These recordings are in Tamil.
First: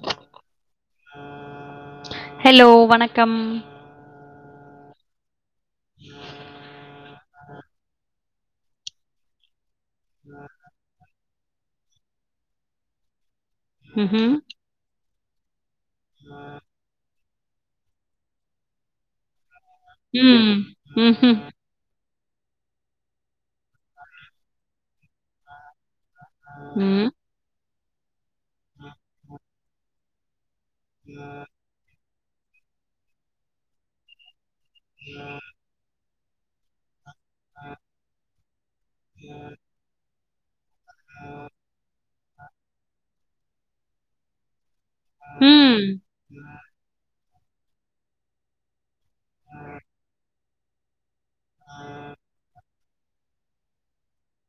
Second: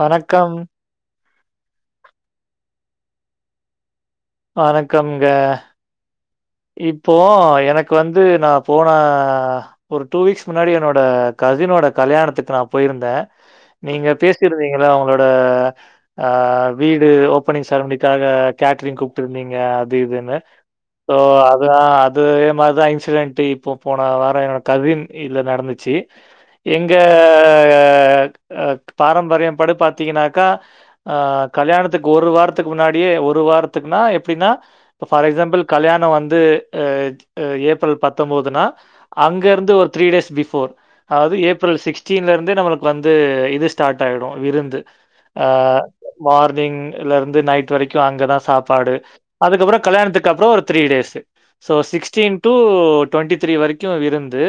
வணக்கம் ஹலோ வணக்கம் வணக்கம்ங்க இப்போ எனக்கு வந்து நா போன ஒரு டூ வீக்ஸ் முன்னாடி என்னோட கசினோட கல்யாணத்துக்கு நா போயிருந்தே நீங்க ம்ஹ்ம். பேசிருந்திங்களா அவங் ளோட அஹ் வீடு ஒப் ஓப்பனிங் சார்மனிக்காக கேட்ரிங் கூப்ட்டு நீங்க அது இதுன்னு ம். சோ ம்ஹ்ம். அதா அ அதே மாறிதான் இன்சிடென்ட் இப்போ போன வாரம் என்னோட கவின் இல்ல நடந்துச்சி எங்க ம். க அ பாரம்பரியம்படி பாத்தீங்கனாக்க ஆ கல்யாணத் துக்கு ஒரு வாரத்துக்கு முன்னாடியே ஒரு வாரத்துக்குனா எப்படினா ஃபார் எக்ஸாம்ப்ல் கல்யாணோ வந்து அ அ ஏப்ரல் பத்தொம்போதுனா அங்க இருந்து ஒரு த்ரீ டேஸ் பிஃ ஃபோர் அதாவுது ஏப்ரல் சிக்ஸ்டீன்ல இருந்தே நம்மளுக்கு வந்து இது ஸ்டார்ட் ஆயிடும் விருந்து ம். ஆஹ மார்னிங் இல்ல வந்து நைட் வரைக்கு அங்கதான் சாப்பாடு அதுக் அப்புறோ கல்யாணத்துக்கு அப்புறோ ஒரு three days so sixteen to twenty three வரைக்கு விருந்து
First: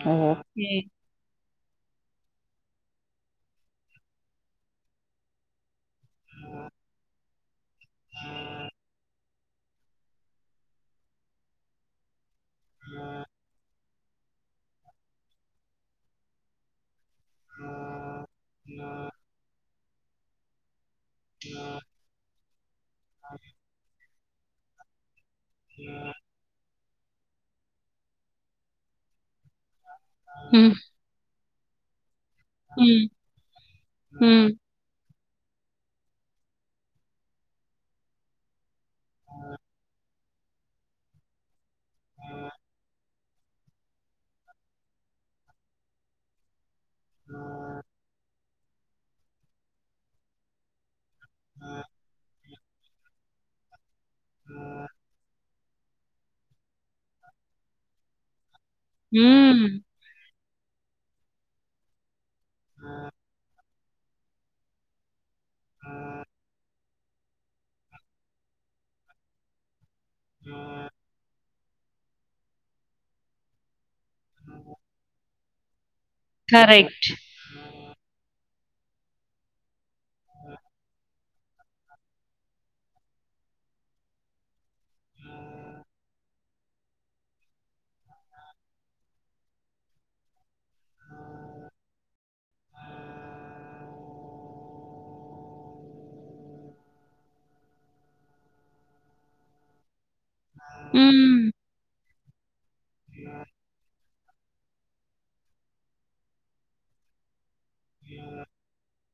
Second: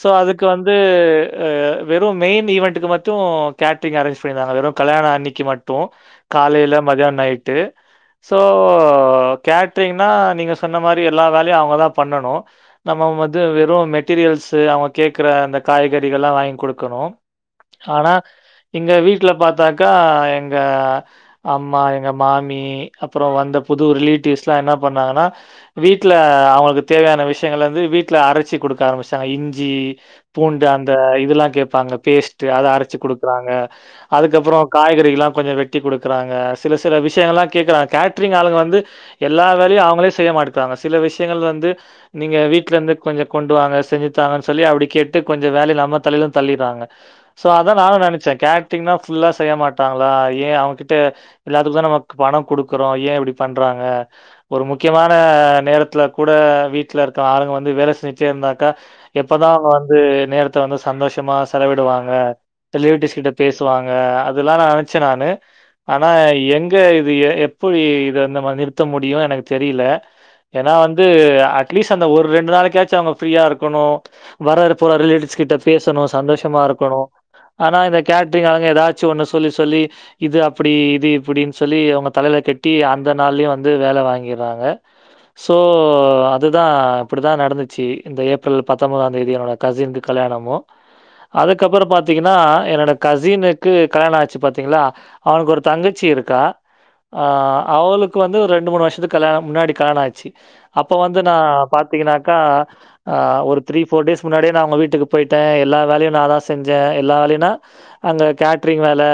சோ அதுக்கு ஓகே. வந்து அ வெறும் மெயின் ஈவன்டுக்கு மட்டு கேட்ரிங் அர்ரேஞ் பண்ணிருந்தாங்க வெறு கல்யாண அன்னிக்கு மட்டும் காலையில மதியானம் நைட்டு ஸோ கேட்ரிங்னா நீங்க சொன்ன மாறி எல்லா வேலையும் அவங்கதான் பண்ணணும் நம்ம வந்து வெறும் மெட்டீரியல்ஸு அவங்க கேக்குற அந்த காய்கறிகள்லா வாங்கி குடுக்கணும் ஆனா இங்க வீட்டுல பாத் த்தாக்கா எங்க அம்மா எங்க மாமி அப்புறோம் வந்த புது ரிலீ குட்டீஸ்லா என்ன பண்ணாங்கனா வீட்ல அவங்ளுக் தேவையான விஷயங்கள் வந்து வீட்டில அரச்சு குடுக்க ஆரம்பிச்சாடாங்க இஞ்சி பூண்டு ம். அந்த இதுலா கேப் ப்பங்க பேஸ் த்து அத அரச்சு ம். குடுக்குறாங்க ம். அதுக்கப்புறோம் காய்கறிகலாம் கொஞ்சோ வெட்டி குடுக்குறாங்க சில சில விஷயங்களா கேக்குறாங்க கேட்ரிங் ஆளுங்க வந்து எல்லா வேலையும் அவங்களே செய்ய மாட்டுகுறாங்க சில விஷ்யங்கள்ல வந்து நீங்க வீட்ல இருந்து கொஞ்ச கொண்டு வாங்க செஞ்சுத்தா சொல்லி அப்டி கேட்டு கொஞ்சம வேல நம்ம தலையில தள்ளிட்றாங்க சோ அதா நானும் நனைச்சேன் க டீன்னா ஃபுல்லா செய்ய மாட்டாங்களா ஏன் அவங்க கிட் ட எல்லாத்துக்குதா நம்மக் பணம் குடுக் குறோம் ஏன் இப்டி பண்றாங்க ஒரு முக் அ நேரத்ல கூட வீட்ல இருக்க ஆளுங்க வந்து வேல செஞ்சிட்டேந்தா கா எப்பதான் ம். அவங்க வந்து நேரத் த்த வந்து சந்தோஷமா செலவிடுவாங்க த லேடிஸ் கிட்ட பேஸ் சொல்வாங்க அதுல்லா நெனச்சி நானு ஆனா எங் இது எப்படி இதை வந்து நிறுத்த முடியும் எனக்கு தெரியில்ல ஏன்னா வந்து அட் அட்லீஸ்ட் அந்த ஒரு ரெண்டு நாளைக்காச்சு அவங்க ஃப்ரீயா இருக்கணு வர்ற போற ரிலேட்டிவ்ஸ் கிட்ட பேசணு சந்தோஷமா கரெக்ட். இருக்கணு ஆனா இந்த கேட் டரிங் ஆளுங்க எதாச்சு ஒன்னு சொல்லி சொல்லி இது அப்படி இது இப்படின்னு சொல்லி அவங்க தலையில கட்டி அந்த நாள்லயு வந்து வேலை வாங்கி சோ அதுதான் இப்படிதான் நடந்துச்சு இந்த ஏப்ரல் பத்தொன்பதாம் தேதி என்னோட கசின்க்கு கல்யாணமும் அதுக்கு அப்புறம் பாத்தீங்களா என்னோட கசின்க்கு கல்யாணோ ஆச்சு பாத்திங்களா அவனுக்கு ஒரு தங்கச்சி இருக்கா அஹ் அவளுக்கு வந்து ரெண்டு மூணு வருஷத்துக்கு களா முன்னாடி கலாண ஆச்சு அப்ப வந்து நா ம். பாத்திங்கனா க்கா ஆ ஒரு த்ரீ ஃபோர் டேஸ் முன்னாடியே நா அவங்க வீட்டுக்கு போயிட்டே எல்லா வேலயு நாந்தா செஞ்சே எல்லா வேலயுனா அங்க கேட்ரிங் வேலை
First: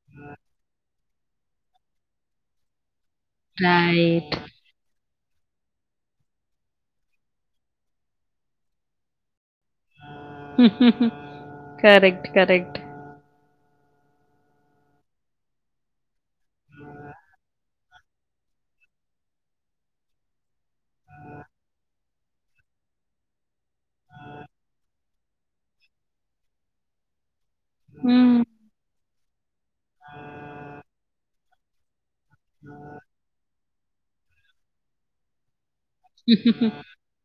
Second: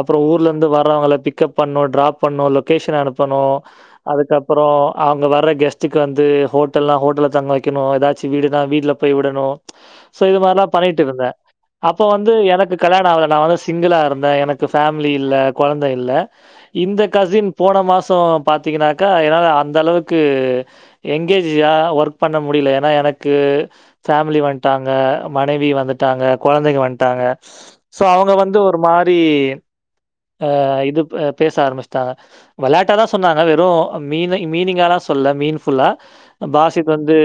அப்பற ஊர்ல இருந்து வர்றவங்களுக் பிக் அப் பண்ணு டிராப் பண்ணு லோகேஷன் அனுப் பனு ரைட். அதுக்கப்பற அங்க வர்ற கெஸ்ட்டுக்கு வந்து ஹோட்டல்லா ஹோட்டல்ல தங்க வெக்கணு எதாச்சி வீடுனா வீட்ல போய் விடணு சோ இது மாதிரிலா பண்ணிட்டு இருந்த அப்ப கரெக்ட், வந்து எனக்கு கரெக்ட். கல்யாண ஆவுல நா வந்து திங்களா இருந்தே எனக்கு பேமிலி இல்ல கொழந்த இல்ல இந்த கசின் போன மாஸ்சோம் பாத் திங்கனாக்கா என்னால அந்த அளவுக்கு எங்கே ஜா ஒர்க் பண்ண முடியல்ல ஏன்னா எனக்கு ஃபேமிலி வந்ட்டாங்க மனைவி வந்துட்டாங்க கொழந்தைங்க வந்ட்டாங்க சோ அவுங்க ம். வந்து ஒரு மார் தீ அ இது பப் பேச ஆரம்பச் தா விளையாட்டாதா சொன்னா எதோ மீன மீனிங்கால்லா சொல்ல மீன் புல்லா பாசித் வந்து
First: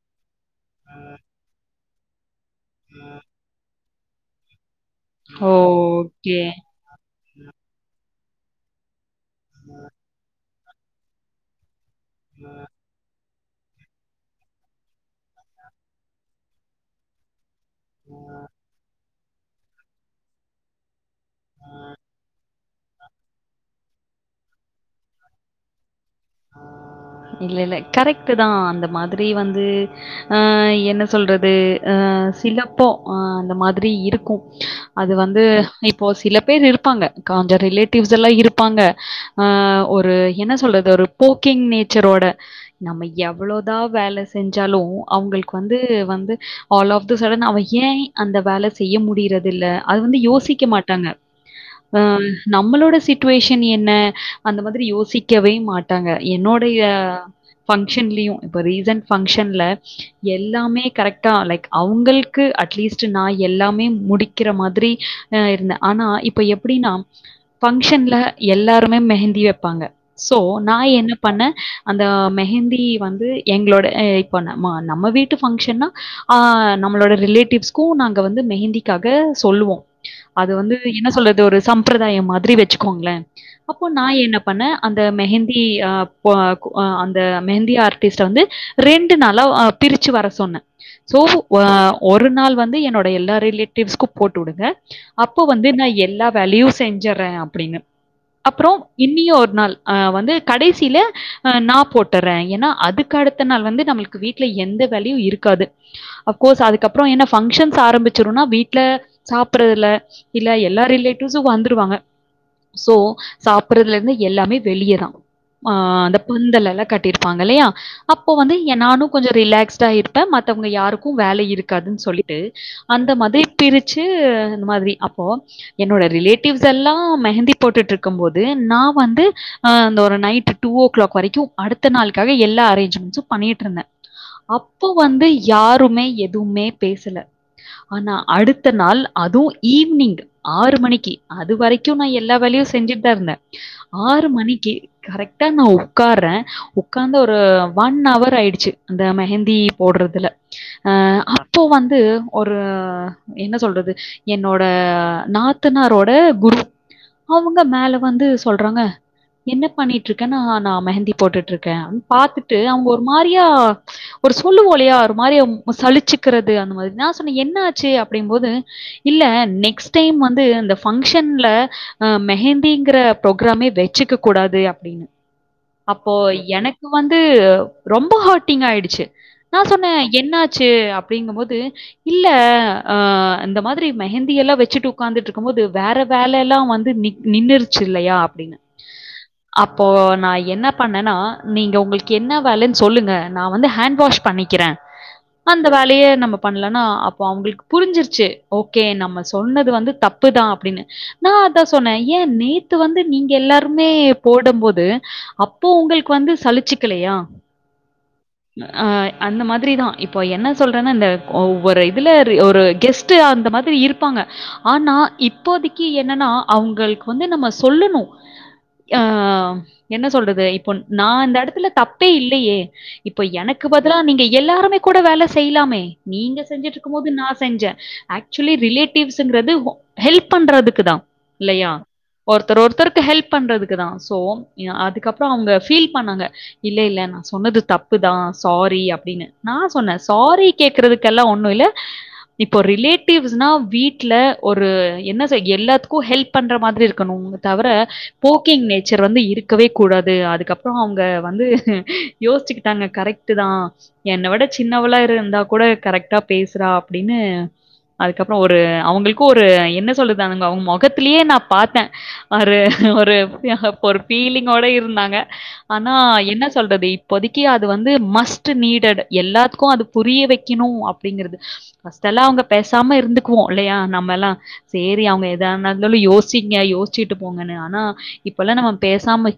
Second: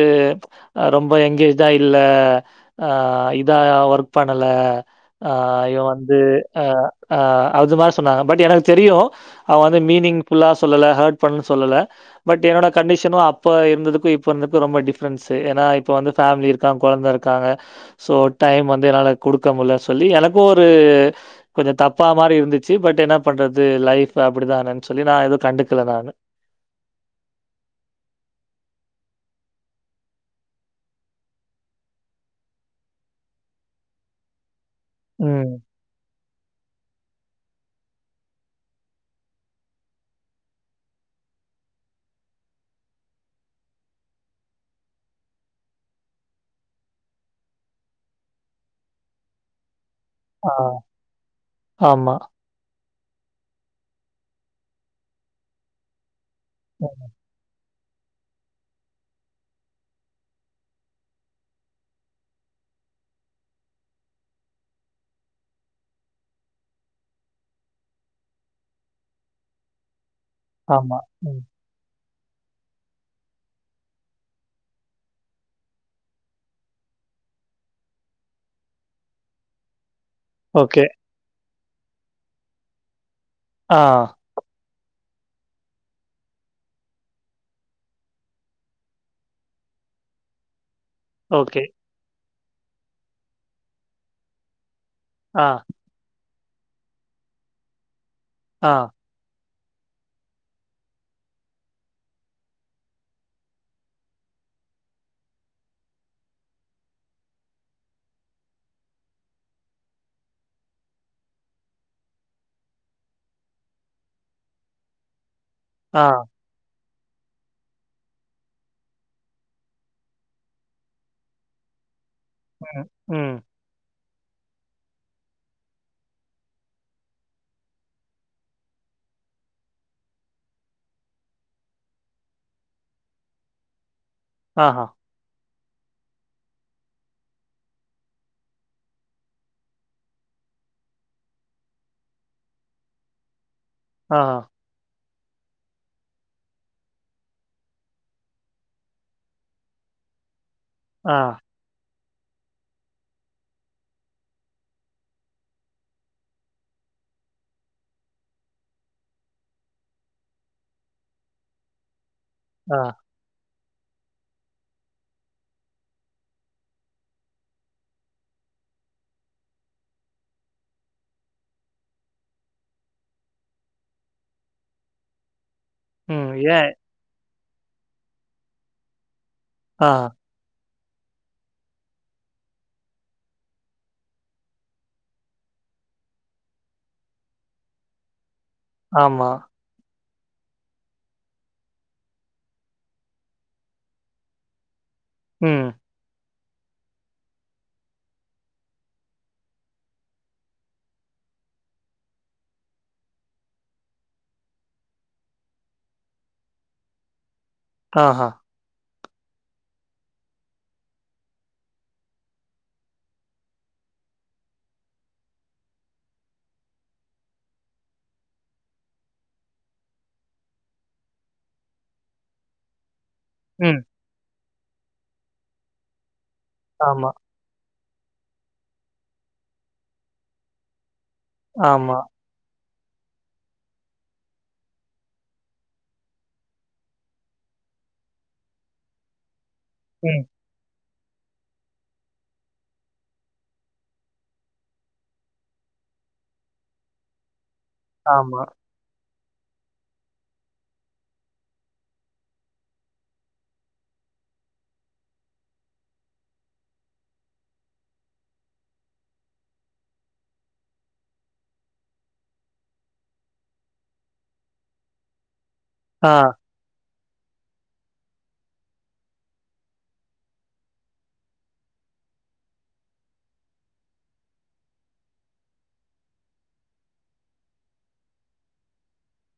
ரொம்ப எங்கேஜ்டாய் இல்ல அ இத அவர் பணல அ இவே வந்து ஓகே. அ அ அஞ்சுமாஸ் சொன்னாங்க பட் எனக்கு தெரியு அவ வந்து மீனிங் ஃபுல்லாஸ் சொல்லல அர்ட் பண்ணனு சொல்லல்ல பட் என்னோட கண்டிஷனு அப் அப்போ இருந்ததுக்கு இப்போ இருந்துக்கு ரொம்ப டிஃப்ரென்ஸு ஏன்னா இப்போ வந்து ஃபேமிலி இருக்காங் கொழந்த இருக்காங்க சோ டைம் வந்து என்னால கொடுக்க முல்ல சொல்லி எனக்கு ஒருஉ கொஞ்சோ தப்பா மாரி இருந்துச்சு பட் என்ன பண்றது லைப் அப்டிதானேன் சொல்லி நா ஏது கண்டுக துல நானு இல்ல இல்ல கரெக்டுதா அந்த மாதிரி வந்து அ என்ன சொல்றது அ சிலப்போ அ அந்த மாதிரி இருக்கோ அது வந்து ம். இப்போ சிலப் பேர் இருக்காங்க காஞ்ச ரிலேட்டிவ்ஸ் எல்லா இருப்பாங்க அ ஒரு என்ன சொல்றது ஒரு போக்கிங் நேச்சரோட நம்ம எவ்வளோதா வேல செஞ்சாலு அவுங்களுக் வந்து வந்து ஆல் ஆஃப் த சடன் அவ ஏன் அந்த வேல செய்ய முடியறதில்ல அது வந்து ஆ. யோசிக்க மாட்டாங்க அ ஆமா. நம்மளோட சி சுட்ச்வேஷன் என்ன அந்த மாதிரி யோசிக்கவே மாட் டாங்க என்னோடைய ம். பங்க்ஷன்லியு இப்ப ரீசன் பங்க்ஷன்ல எல்லாமே கரெக்டா லைக் அவுங்கள்க்கு அட்லீஸ்ட் நா எல்லாமே முடிக்கிற மாதிரி அ இருந்தே ஆனா இப்ப எப்புடின்னா பங்கஷன்ல எல்லாருமே மெஹந்தி வெப்பாங்க சோ நா ஆமா. என்ன ம். பண்ண அந்த மெஹந்தி வந்து எங்ளோட அ இப்போ நம்ம நம்ம வீட்டு ஃபங்க்ஷன்னா அ நம்மளோட ரிலேட்டிவ்ஸ்க்கு நாங்க வந்து மெஹந்திக்காக சொல்லுவோ அது வந்து ஓகே. என்ன சொல்றதொரு சம்பிரதாயம் மாரி வெச்சுக்கோங்ளே அப்போ ஆ. நா என்ன பண்ண அந்த மெஹன் பி அப்போ அ அந்த மெஹந்தி ஆர்ட்டிஸ்ட வந்து ரெண்டு நாளா அ பிரிச்சு வர சொன்ன சோ அ ஒரு நாள் வந்து என்னோட எல்லா ரிலேட்டிவ்ஸ்கு போட்டு விடுங்க அப்போ வந்து நா எல்லா வலியூ செஞ்சறே அப்டின்னு அப்றோ இன்னியு ஒரு நாள் ஆ வந்து கடைசீல அ நா போட்டர்ற ஏனா அதுக்கு அடுத்த நாள் வந்து நம்ளுக்கு வீட்ல எந்த வேலையு இருக்காது அஃப்கோஸ் அதுக்கப்றோ என்ன பங்க்ஷன்ஸ் ஆரம்பிச்சுருனா வீட்ல சாப்புறல இல்ல எல்லா ரிலேட்டிவ்ஸு வந்துருவாங்க சோ சாப்றதுலேந்து எல்லாமே வெளியதா ஆ அந்த பந்தலேலா கட்டி இருப்பாங்கில்லையா அப்ப வந்து நானு கொஞ்சோ ரிலாக்ஸ்டா இருப்பே மத்தவங்க யாருக்கு வேலை இருக்காதுனு சொல்லி டு அந்த மதி பிரிச் சு அந்த மாரி அப்போ என்னோட ரிலேட்டிவ்ஸ் எல்லா மெஹந்தி போட்டுட்ருக்கம் போது நா வந்து ஆ அந்த ஒரு நைட் டூ ஓ க்ளாக் வரைக்கு அடுத்த நாளுக்காக எல்லா அரேஞ்மெண்ட்ஸு பண்ணியிட்ருந்த அப்போ வந்து யாருமே எதுவ்மே பேசல ஆனா அடுத்த நாள் அதுவு ஈவ்னிங் ஆறு மணிக்கி அது வரைக்கு நா எல்லா வேலையு செஞ்சுட்தா இருந்த ஆறு மணிக்கி கரெக்ட்டா நா உக்காற்ற உக்காந்து ஒரு ஒன் அவர் ஆயிடுச்சு அந்த மெஹந்தி போட்றதுல ஆ அப்போ வந்து ஒரு என்ன சொல்றது என்னோட நாத்தனாரோட குரு அவுங்க மேல வந்து சொல்றாங்க என்னப் பண்ணிட்ருக்கனா நா மெஹந்தி போட்டுட்ருக்க பாத்துட்டு அவ்ங்க ஒரு மாரியா ஒரு சொல்லுவோ இல்லையா ஒரு மாரி அவ்ங் சழிச்சிக்கிறது அந்த மாரி நா சொன்ன என்ன ஆச்சு அப்டிம் போது இல்ல நெக்ஸ்ட் டைம் வந்து இந்த பங்க்ஷன்ல அ மெஹந்திங்கிற ப்ரோக்ராமே வெச்சுக்கக் கூடாது அப் அப்டினு அப்போ எனக்கு வந்து ரொம்ப ஹாட்டிங் ஆயிடுச்சு நா ஆ. சொன்ன என்ன ஆச் டு அப்டிங்கும்போது இல்ல அ இந்த மாதிரி மெஹந்தி எல்லா வெச்சுட்டு உக்காந்துட்ருக்கும் போது வேற வேலலா வந்து நின் நின்னுருச்சு இல்லையா அப்டினு ஆமா அப்போ நா என்ன பண்ணேனா நீங்க உங்களுக்கு என்ன வேலன்னு சொல்லுங்க நா வந்து ஹேண் வாஷ் பண்ணிக்கிற அந்த ம். வேலைய நம்ம பண்லனா அப்ப அவங்களுக்கு புரிஞ்சுருச்சு ஓகே நம்ம சொன்னது வந்து தப்புதா அப்டினு நா அதா சொன்னே ஏ நேத்து வந்து நீங்க எல்லாருமே போடம் போது அப்போ உங்களுக்கு வந்து சலிச்சுக்கலையா ஆஹா! ஆஹ் அந்த மாதிரிதா இப்போ என்ன சொல்றனா இந்த ஒவ்வொரு இதுல ஒரு கெஸ்டு அந்த மாதிரி இருப்பாங்க ஆனா இப்போதைக்கு என்னனா அவங்களுக்கு வந்து நம்ம சொல்லணு ஆ என்ன சொல்றது இப்போ நா இந்த இடத்துல தப்பே இல்லையே இப்ப எனக்கு ம். பதிலா நீங்க எல்லாருமே கூட வேல செய்லாமே நீங்க செய் செஞ்சுட்டு இருக்கும் ஆமா, போது நா செஞ்சே ஆக்சுவ்லி ரிலேட்டிவ்ஸுங்கிறது ஹொ ஹெல்ப் பண்றதுக்கு தா இல்லையா ஆமா. ஒருத்தர் ஒருத்தர் ஹெல்ப் பண்றது க்குதா சோ அதுக்கப்பறோ அவுங்க பீல் பண்ணாங்க இல்ல இல்ல நா சொன்னது தப்புதா சாரி அப்டின்னு நான் சொன்னே ம். சாரி கேக் இருகறதுகெல்லா ஒண்ணும் இல் இப்போ ரிலேட்டிவ்னா வீட்டல ஒரு என்ன எல்லாத்துக்கும் ஹெல்ப் பண்ற மாதிரி இருக்கணும் தவிர ஆமா. போக்கு வந்து இருக்கவே கூடாது அதுக்கப்பறோ அவுங்க வந்து யோசிச்சுக்கிட்டாங்க கரெக்ட் தான என்ன விட சின்னவளா இரு இருந்தா கூட கரெக்டா பேசுறா அப்டின்னு அதுக்கப்பறோ ஒரு அவுங்களுக்கும் ஒரு என்ன சொல்லுறது அவுங்க முகத்தலயே நா பாத்தே அ ஒரு ஒரு ஹப் ஒரு ஃபீலிங்கோட இருந்தாங்க ஆனா ஆ. என்ன சொல்றது இப்போதைக்கி அது வந்து மஸ்ட் நீடட் எல்லாத்துக்கோ அது புரிய வெக்கணு அப்டிங்கறது பஸ்ட் எல்லா அவுங்க பேசாம இருந்துக்குவோம் இல்லையா நம்ம எல்லா சரி அவுங்க எதனாலாலும் யோசிங்க யோசிச்சுட்டு போங்கன்னு ஆனா இப்பெல்லா நா பேசாம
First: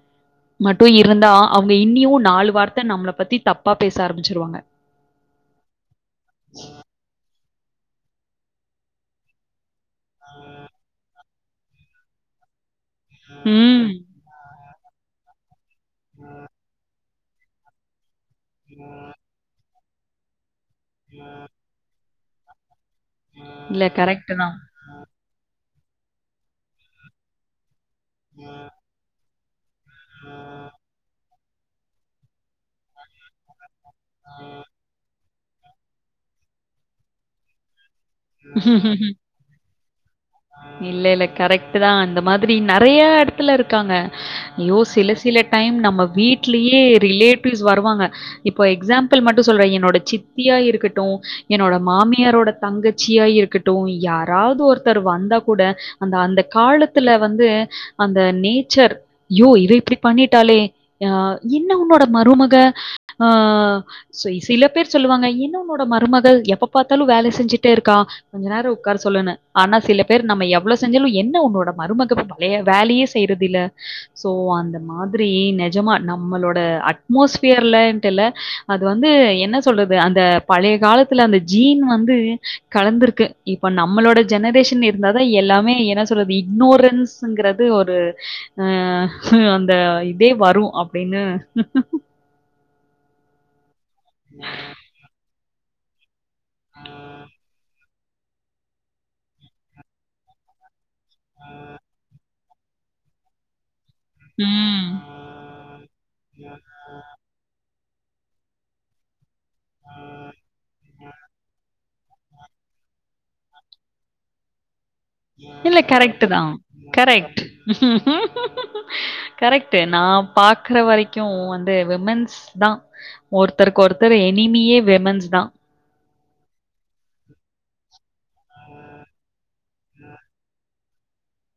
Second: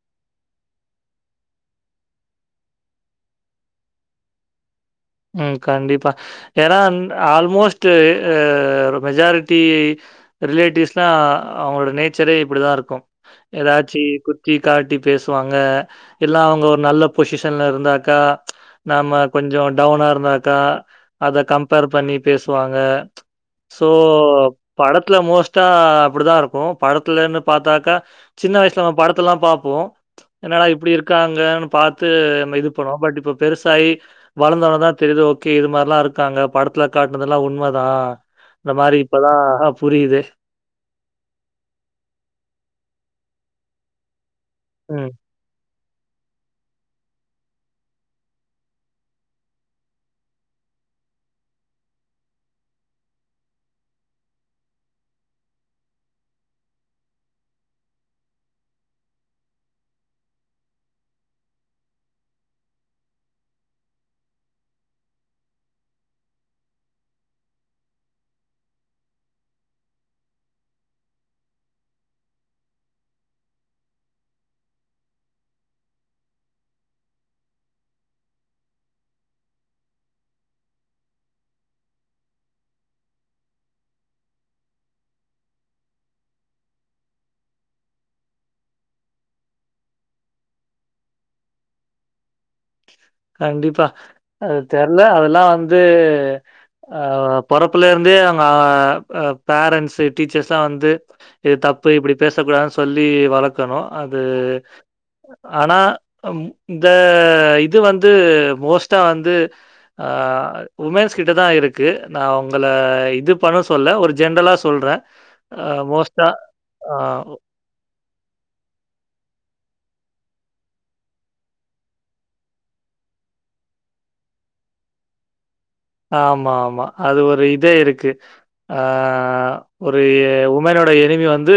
மட்டும் இருந்தா அவுங்க இன்னியு நாலு வார்த்த நம்மல பத்தி தப்பா பேச ஆரம்பிச்சிருவாங்க உம் கண்டிப்பா ஏன்னா ஆல்மோஸ்ட் ட்டு மெஜாரிட்டி ரிலேட்டிவ்ஸ்னா அவுங்க நேச்சரே இப்டிதா இருக் க்கு ம். எதாச்சி குத்தி காட்டி பேசுவாங்க எல்லாம் அவுங்க ஒரு நல்ல பொசிஷன்ல இருந்தாக்கா நாம கொஞ்சோ டவுனா இருந்தாக்கா அத கம்பேர் பண்ணி பேசுவாங்க சோ இல்ல கரெக்ட் தான். படத்துல மோஸ்ட் க்டா அப்டிதா இருக்கும் படத்துலேருந்து பாத்தாக்கா சின்ன வயசுல நம படத்துலாம் பா போ என்னடா இப்டி இருக்காங் ஏனு பாத்து நம்ம இது பண்ணுவோ பட் இப்ப பெருசாயி வளந்தோனதா தெரியுது ஓகே இது மார்லா இருக்காங்க படத்துல கேரக்ட்டர் அதுலா உண்மதா இல்ல இல்ல கரெக்ட்டு தா அந்த மாதிரி நெறையா எடத்துல இருக் க்காங்க ஐயோ ம். சில சில டைம் நம்ம வீட்லயே ரிலேட்டிவ்ஸ் வருவாங்க இப்ப எக்ஸாம்பிள் மட்டு சொல்றே என்னோட சித்தியா இருக்கட்டு என்னோட மாமியாரோட தங்கச் ச்சியா இருக்கட்டு யாராவ்து ஒருத்தர் வந்தா கூட அந்த அந்த காலத்துல வந்து அந்த நேச்சர் யோ இவ இப்டி பண்ணிட்டாளே அஹ் என்ன உன்னோட மருமக ஆஹ் செய் சில பேர் சொல்லுவாங்க என்ன உன்னோட மருமகள் எப்பப் பார்த்தாலு வேல செஞ்சு டேருக்கா கொஞ்ச நேரோ உக்கார சொல்லுனு ஆனா சில பேர் நம்ம எவ்ள செஞ்சாலு என்ன உன்னோட மருமக வேல வேலையே செய்றதில்ல சோ அந்த மாதிரி நெஜமா நம்மளோட அட்மோஸ்பியர்லன்ட்டு இல்ல அது வந்து என்ன சொல்றது அந்த பழைய காலத்துல அந்த ஜீன் வந்து கலந்துருக்கு இப்ப நம்மளோட ஜெனரேஷன் இருந்தாதா எல்லாமே என்ன சொல்றது இக்னோரன்ஸ்ங்கிறது ஒரு அ அந்த இதே வரு அப்டினு கண்டிப்பா அது தெர்ல அதெல்லா வந் து ஆ பொறப்புல இருந் து அவுங்க பேரண்ட்ஸ் டீச்சர்ஸ்லா வந்து இது தப்பு இப்புடி பேசக்குடாதுன் சொல்லி வளக்கணு அது ம். அனா இந்த இ இது வந்து மோஸ்ட்டா வந்து உமெஸ் கிட்ட தா இருக்கு நா உங்கள இது பண்னு சொல்ல ஒரு ஜென்ரலா சொல்றே இல்ல கரெக்ட்டு தா கரெக்ட் கரெக்ட் நா பாக்ற வரக்கு வந்து விமன்ஸ் தா ஒருத்தருக் கொருத்தவே னிமியே விமன்ஸ் தா ஆமா ஆமா அது ஒரு இதே இருக்கு ஆஹ ஒரு உமனோ ப்ப எனிமி வந்து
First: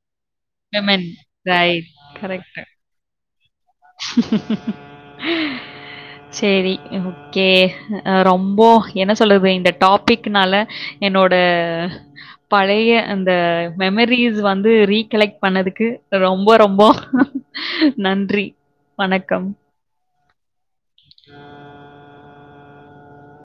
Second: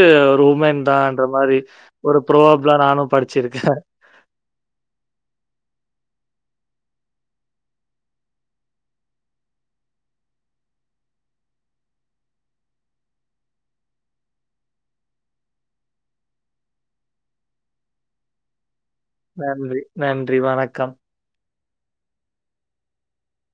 விமன். உமென்தான்றமாரி ரைட். ஒரு கரெக்ட்டு. ப்ரோஅப்ல நானு படி சேரி ஓகே ரொம்போ என சொல்றது இந்த டாப்பிக்னால என்னோட பழைய அந்த மெமரிஸ் வந்து ரீகலெக்ட் பண்ணதுக்கு ரொம்போ ரொம்போ நன்றி வணக்கம். நன்றி நன்றி வணக்கம்